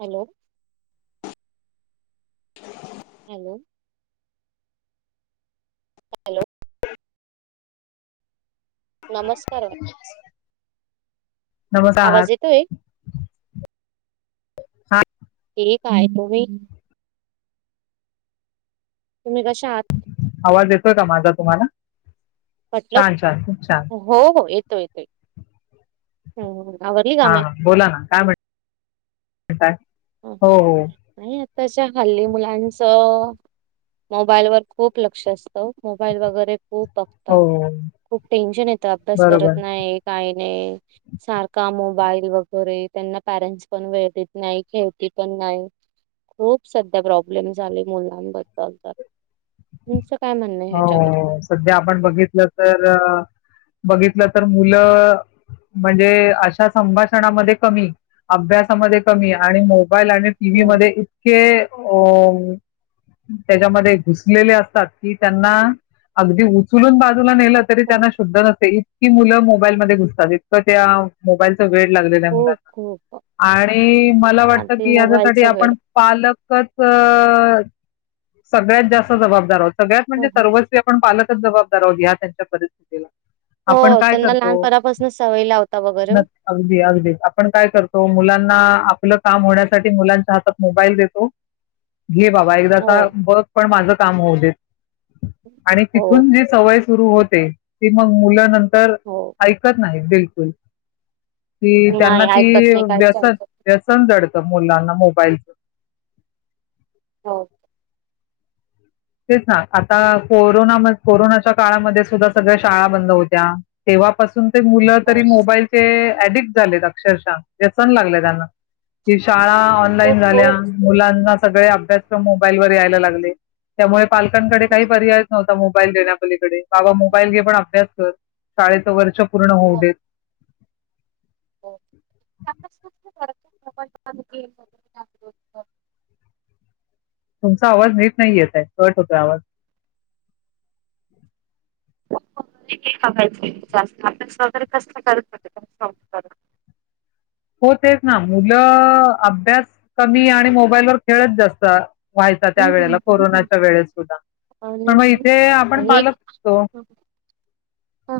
Hello, [inaudible] hello hello नमस्कार नमस्कार. आवाज येतोय? हा. ते काय तुम्ही? तुम्ही कशा आहात? आवाज येतोय का माझा तुम्हाला? म्हटलं, छान छान खूप छान हो हो एक तुटतोय. हा हा बोला ना काय म्हणता? ह. हम, हम नाही त्याच्याखाली मुलांचं मोबाईलवर खूप लक्ष असतं. मोबाईल वगैरे खूप बघता. हो हो खूप टेन्शन येतं, अभ्यास करत बरोबर नाही. काही नाही. आणि सारख मोबाईल वगैरे त्यांना पॅरेंटस पण वेळ देत नाही. ठेवती पण नाही खूप सध्या प्रॉब्लेम झाले मुलांबद्दल तर काय म्हणणं आहे ह्याच्यावरती? हो सध्या आपण बघितलं तर बघितलं तर मुलं म्हणजे अशा संभाषणामध्ये कमी अभ्यासामध्ये कमी आणि मोबाईल आणि टीव्ही हम्म. मध्ये इतके अ त्याच्यामध्ये घुसलेले असतात कि त्यांना अगदी चुलून बाजूला नेलं तरी हो. त्यांना शुद्ध नसेल की मुलं मोबाईल मध्ये घुसतात इतकं त्या मोबाईलचा वेळ लागलेल्या आहे खूप मुलांना खूप आणि मला आणि वाटतं ते की याच्यासाठी मोबाईलचा वेड. आपण पालकच सगळ्यात जास्त जबाबदार होत सगळ्यात हं, म्हणे हं. सर्वस्वी आपण पाल जबाबदारवी ह्या त्यांच्या परिस्थितीला आपण हो, काय त्यांना करतो लहानपणापासून सवय लावता वगैरे ओ. अगदी अगदी आपण काय करतो मुलांना आपलं काम होण्यासाठी मुलांच्या हातात मोबाईल देतो घे बाबा एकदासा हो. बघ पण माझं काम होऊ दे आणि हो, तिथून जी सवय सुरू हो, होते. मग मुल नं तर हो. ऐकत नाही दिल बकल कि त्यांना नाही ती ऐकत नाही, काहीच व्यसन ऐकत नाही. व्यसन जडते. मुलांना मोबाईलच के तेच ना आता कोरोना कोरोनाच्या काळामध्ये सुद्धा सगळ्या शाळा बंद होत्या. तेव्हापासून मुलं तरी हो. मोबाईलचे ऍडिट झालेत अक्षरशः व्यसन लागले त्यांना की शाळा खूप ऑनलाईन झाल्या खूप. मुलांना सगळे अभ्यासक्रम मोबाईलवर यायला लागले. त्यामुळे पालकांकडे काही हं. पर्याय नव्हते. मोबाईल देण्या पलीकडे बाबा मोबाईल घे पण अभ्यास कर. शाळेचे वर्ष पूर्ण होऊ हो, देत. हो. तुमचा आवाज नीट नाही येतय कट होतो आवाज यचं जास्त आपल्या सार कस करत होत कर हो तेच ना मुलं अभ्यास कमी आणि मोबाईलवर खेळत जास्त व्हायचा त्या हं, वेळेला हं, हं. कोरोनाच्या वेळेस सुद्धा आणि पण मग इथे आपण पालकतो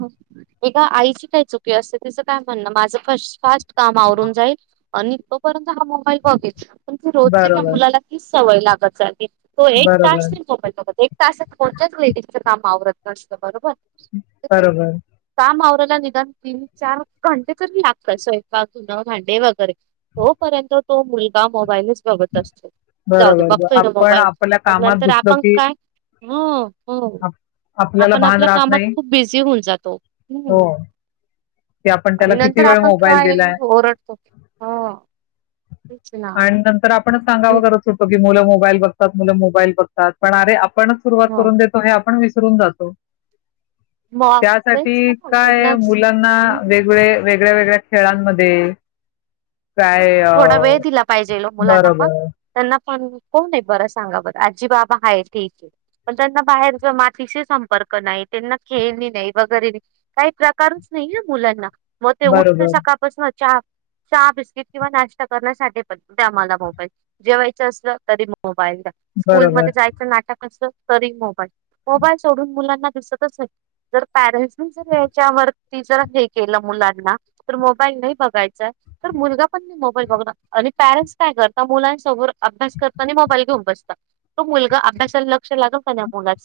ह एका आईची काय चुकी असते तिचं काय म्हणणं माझं [unintelligible] कामावरून जाईल. आणि तोपर्यंत ब रोज बरोबर मुलालाी सवय लागत ज तो एक बरोबर तासल त कोण लेज कामवरत [unintelligible] [unintelligible] कसत बरोबर बरोबर कामआवरल निदान तीन चार घंटे तरी लागतात स्वयंपाक धुन भांडे वगैरे तोपर्यंत तो मुलगा मोबाईलच बघत असतो. जाऊ दे बरोबर ब बघतोय ना आपण मोबाईल आपल्या कामात घुसलो की, ह आपल्याला भान राहत नाही. खूप बिझी होऊन जातो हो की आपण आणि त्याला नंतर किती वेळ आपण मोबाईल काय दिलाय ओरडतो हा विच ना ण सांगावं करत होतो की मु मोबाईल बघतात मुलं मोबाईल बघतात पण अरे ण सुरुवात हो करून देतो आहे आपण फरून जातो मग तेच त्यासाठी ना मग काय त्यांनाच मुलांना हम्म वेगळे वेगळ्या वेगळ्या खेळांमध्ये काय अ, थोडा वेळ दिला पाहिजे लो मुलांना पण बरोबर त्यां पण कोण आहे बर सांगा बर आजी बाबा आहे ठीक आहे पण त्यांना बाहेर मातीशी संपर्क नाही त्यांना खेळणी नाही वगैरे नाही काही प्रकारच नाही ना मुलांना मग ते उठत बरोबर सकाळपासून चहा चहा बिस्किट किंवा नाश् करण्यासाठी पण आम्हाला मोबाईल जेवायचं असलं तरी मोबाईलला बरोबर स्कूलमध्येध्ये जायचं नाटक अस तरी मोबाईल मोबाईल सोडून मुलांना परटच्यावरती जर हे केलं मुलांना तर मोबाईल नाही बघायचा तर मुलगा पण म मोबाईल बघणार आणि पॅरेंट्स काय करता मुलांसमोर अभ्यास करता आणि मोबाईल घेऊन बसत तो मुलगा अभ्यासाला लक्ष लागल का मुलाच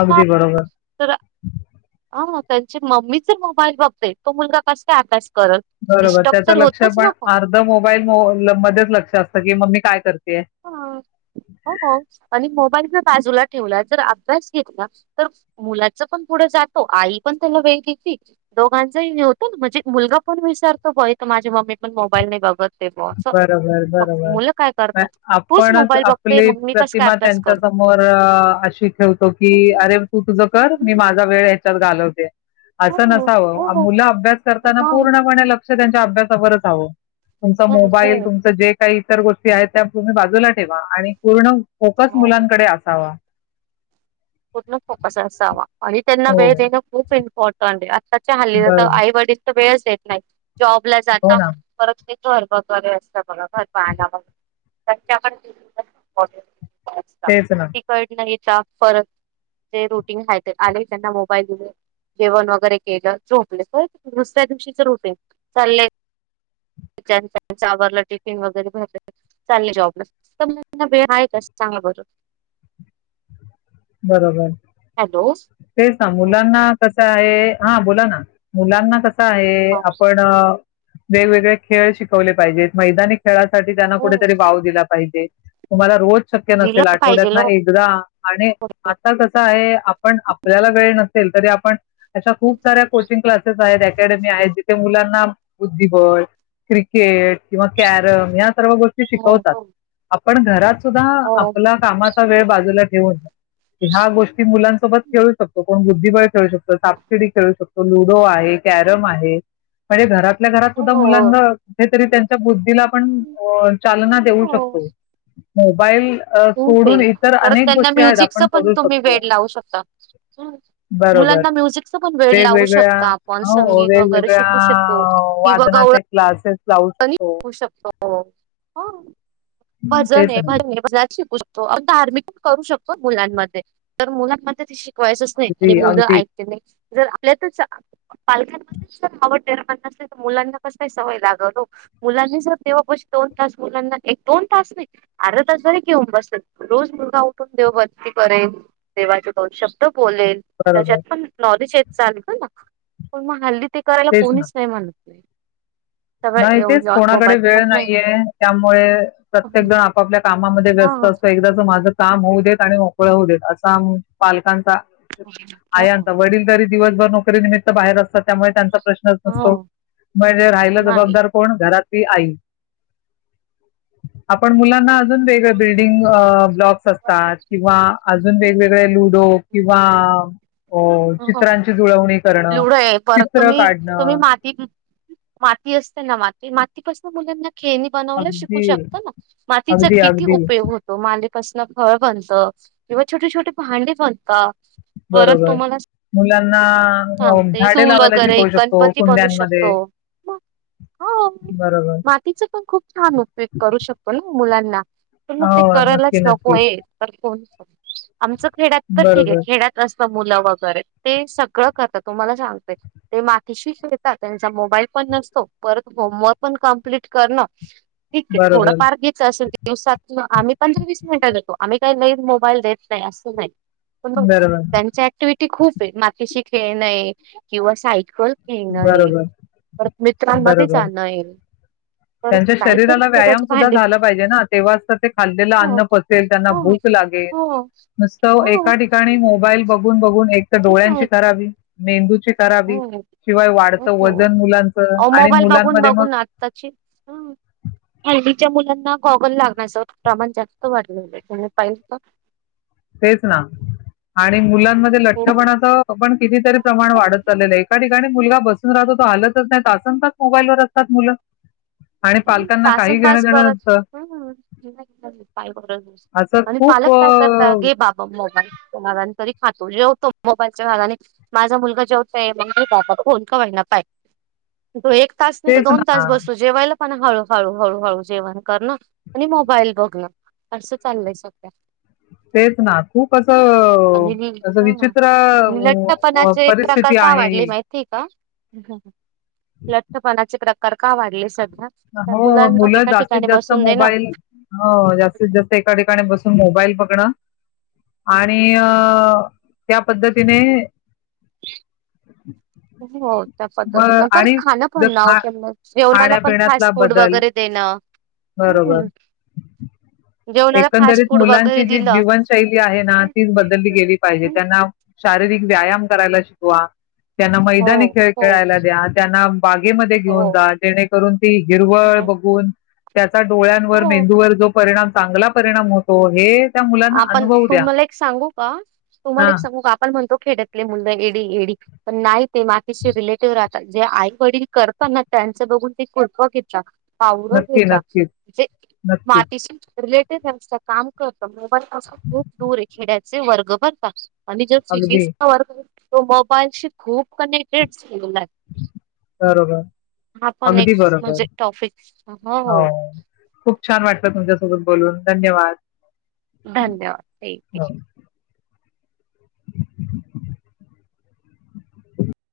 अगदी बरोबर हा त्यांची मम्मीच मोबाईल बपते तो मुलगा कस अभ्यास करल डिस्टर्ब तर होतच ना पण अर्ध मोबाईल मध्येच लक्ष असत मम्मी काय करते हा हो हो आणि मोबाईल बाजूला ठेवला जर अभ्यास घेतला तर मुलाच पण पुढे जातो आई पण त्याला वेग घेतती दोघांचा न होतो ना म्हणजे मुलगा पण विसारतो बय माझी मम्मी पण मोबाईल नाही बघत ते ब अस बरोबर, मग बरोबर. मुलं काय नाही करतात तूच आपणच मोबाईल बघतोय आपली मग मी कस काय प्रतिमा अभ्यास त्यांच्या करू. समोर अशी ठेवतो की अरे तू तुझं कर मी माझा वेळ ह्याच्यात घालव असं हो हो नसावं हो मुलं अभ्यास करताना पूर्णपणे लक्ष त्यांच्या अभ्यासावरच हवं मोबाईल तुमचं जे काही गोष्टी आहेत त्या तुम्ही बाजूला ठेवा आणि पूर्ण फोकस मुलांकडे आसावा. पूर्ण फोकस असावा आणि त्यांना हो, वेळ देणं खूप इम्पॉर्टंट आहे. ते हल्ली आता बरोबर. आईवडील तर वेळच. देत नाहीत. जॉब ला हो जाता ना. परत ते. घर बगरे असत बघा घर पागच्या प [unintelligible] [unintelligible] तेच ना. तिकड नाही चा फरक. ते रुटीन खाय ते आले त्यांना मोबाईल दिल जेवण वगैरे केल झोपले परत दुसऱ्या दिवशीच रुटीन चालय. त्या त्यांचं आवरलं टिफीन वगैरे झाला चाले जॉब ला वेळ आहे. कसं सांगा बर. बरोबर. तेच ना मुलांना कसं आहे. हा बोला ना मुलांना कस. आहे आपण. वेगवेगळे खेळ शिकवले पाहिजेत मैदानी. खेळासाठी त्यांना हो कुठेतरी वाव दिला पाहिजे. तुम्हाला रोज. शक्य लिहिलं नसेल आठवड्यात पाहिजेल ना ओ एकदा आणि. आता कसं आहे. आपण आपल्याला वेळ. असेल तरी आपण. अशा खूप साऱ्या कोचिंग क्लासेस आहेत. अकॅडमी आहे. जिथे मुलांना बुद्धिबळ क्रिकेट किंवा कॅरम या सर्व गोष्टी शिकवतात हो आग पण घरात. सुद्धा हो आपला कामाचा वेळ. बाजूला ठेवून. ह्या गोष्टी मुलांसोबत खेळू शकतो. कोण बुद्धिबळ खेळू शकतो, सापशिडी खेळू शकतो, लुडो आहे. कॅरम आहे. म्हणजे घरात. आपल्या घरात सुद्धा हो मुलांना हेच. तरी त्यांच्या बुद्ध तिला पण होय चालना देऊ हो शकतो. मोबाईल. अ खूप सोडून आहे इतर परत अनेक त्यांना गोष्टी आहेत आप म्युझिकच पण तुम्ही वेड लावू शकता बरोबर मुलांना म्युझिक च पण वेड लावू वेगवेगळ्या शकता आपण हो संगीत वगैरे वेगवेगळ्या शिकू शकतो किंवा गवळ वादनाचे क्लासेस लावू [inaudible] शकतो भजन तेच आहे ना भजन आहे भजनात शिकू शकतो आपण धार्मिक करू हो मुलांमध्ये तर मुलांमध्ये ते शिक तू आहेसस नाही आणि अगदी मुलं अगदी ऐकत नाही. जर आपल्यातच पालकांमध्ये जर आवड निर्माण नसेल तर मुलांना कस काय सवय लागल ओ मुलांनी जर देवापाशी दोन तास, मुलांना एक दोन तास नाही, अर्धा तास जरी घेऊन बसल, रोज मुलगा उठून देव भक्ती करेल, देवाचे दोन शब्द बोलेल, त्याच्यात बरोबर पण नॉलेज आहेत. चालू कर ना, पण मग हल्ली ते करायला तेच ना कोणीच नाही मानत. नाही. तवय नाही तेच कोणाकडे वेळ नाहीये, त्यामुळे प्रत्येक जण आपापल्या कामात कामामध्ये व्यस्त हा असतय, एकदा च माझ काम होऊ देत आणि मोकळं होऊ देत असा आम्ही पालकांचा आई हा आता वडील तरी दिवसभर नोकरीनिमित्त बाहेर असतात. त्यामुळे त्यांचा प्रश्नच हो नसतो, म्हणजे राहिल नाही. जबाबदार कोण घरात? ती आई. आपण हो मुलांना अजून वेगळे बिल्डिंग ब्लॉक्स असतात किंवा अजून वेगवेगळे लू डो किंवा हो चित्रांची जुळवणी [unintelligible] करणं आहे परत चित्र तुम्ही तुम्ही काढणं माती माती असते ना माती? मातीपसून मुलांना खेळणी बनवायला शिकवू अगदी शकतं ना मातीचा अगदी किती अगदी उपयोग होतो [unintelligible] कसलं फळ बनतं किंवा छोटी छोटी भांडी बनतात. बरोबर मुलांना अ, सांगते झाडे चूल लावायला वगैरे शिकवू शकतो गणपती बनू शकतो, कुंड्यांमध्ये. हां बरोबर. मातीचा पण खूप छान उपयोग करू शकतो ना मुलांना पण मग ते हो, नक्की, करायलाच नको नक्की. आहे तर [unintelligible] आमचं खेड्यात तर ठीक आहे बरोबर, खेड्यात [unintelligible] मुलं वगैरे ते सगळं तुम्हाला सांगते ते मातीशी खेळात त्यांचा मोबाईल पण नसतो परत होमवर्क पण कप्ट करण ठीक आहे थोडं बरोबर, पार घ्यायचं असं दिवसात आम्ही पंधरा वीस मिनिटात घेतो आम्ही काही नवीन मोबाईल देत नाही असं नाही पण बरोबर, त्यांच्या ऍक्टिटी खूप आहे माती शिक खे नाही किंवा सायकल ये न येईल बरोबर, परत मित्रांमध्ये बरोबर. जाण येईल त्यांच्या शरीराला व्यायाम सुद्धा झाला पाहिजे ना तेव्हाच तर ते खाल्लेलं हो अन्न पसेल त्यांना हो भूक लागेल हो नुसतं एका हो ठिकाणी मोबाईल बघून बघून एक त्या डोळ्यांची नाही खराबी मेंदू करावी हो शिवाय वाढतं हो वजन मुलांच अहो आणि मोबाईल मुलांमध्ये मग आलच्या मुलांना गॉगल लागण्याचं प्रमाण जास्त वाढले पाहिल तेच ना आणि मुला हो लठ्ठपणाण कितीतरी प्रमाण हो वाढत चालेलं आहे एका मुलगा बसून राहतो तो आलतच नाहींतच मोबाईल व असतात मुलं आणि पालकांना काही घेणं सासंदास देणं परत नसतं पा ब असं आणि खूप पालक काय करता अ, गे बा मोबाईलच्या भागाने तरी खातो जेवतो मोबाईलच्या भागाने माझा मुलगा जेवतोय मग फोन कवाय ना पा तो एक तास नाही तो तेच दोन तास ना बसतो जेवायला पण हळूहळू हळूहळू जेवण करणं आणि मोबाईल बघणं असं चाललंय सगळ्या तेच ना, खूप असं आणि नि- अ असं अ हा. विचित्र आणि लठ्ठपणाचे प्रकार परिस्थिती का आहे. वाढले माहितीय [unintelligible] लठ्ठपणाचे प्रका तर का वाढले? सगळे हो मुलं जास्तीत जास्त देणं मोबाईल, हो जास्तीत जास्त एका ठिकाणी बस मोबाईल बघणं, आणि अ त्या पद्धतीने [inaudible] हो त्या म पद्धतीनं परत आणि खाणं ज पण ना हो खा त्यांना जेवणाला पण खाण्यापिण्यातला फास्ट फूड बदल, वगैरे देणं हम्म बरोबर जेवणाला फास्ट एकंदरीत फूड वगैरे मुलांची जी दिलं जीवनशैली आहे, ना तीच बदलली गेली पाहिजे हम्म. त्यांना शारीरिक व्यायाम करायला शिकवा. त्यांना हो मैदानी खेळ हो खेळायला द्या. त्यांना बागेमध्ये हो घेऊन जा, जेणेकरून ती हिरवळ हो बघून त्याचा डोळ्यांवर, हो. मेंदूवर, जो परिणाम, चांगला परिणाम होतो. हे त्या मुलांना आपण अनुभवू द्या तुम्हाला एक सांगू का? तुम्हाला हा एक सांगू का? आपण म्हणतो खेड्यातली मुलं एडी, एडी पण नाही ते माग रिलेटिव्ह राहतात. जे आई वडील करतात, ना त्यांच बघून ते कप घेत पाऊर नक्की नक्कीच घेलाे [unintelligible] नक्कीच मातीशी रिलेटेड काम कर [unintelligible] पण अस खूप दूर आहे खेड्यात वर्ग भरतात. आणि जर शशष अगदी वर तो मोबाईलशी खूप कनेक्टेड झालेला आहे. बरोबर. हा पण एक अगदी बरोबर. म्हणजे टॉपिक हो. खूप छान वाटत तू तुझा सोबत बोलून धन्यवाद. धन्यवाद ठीक हो आहे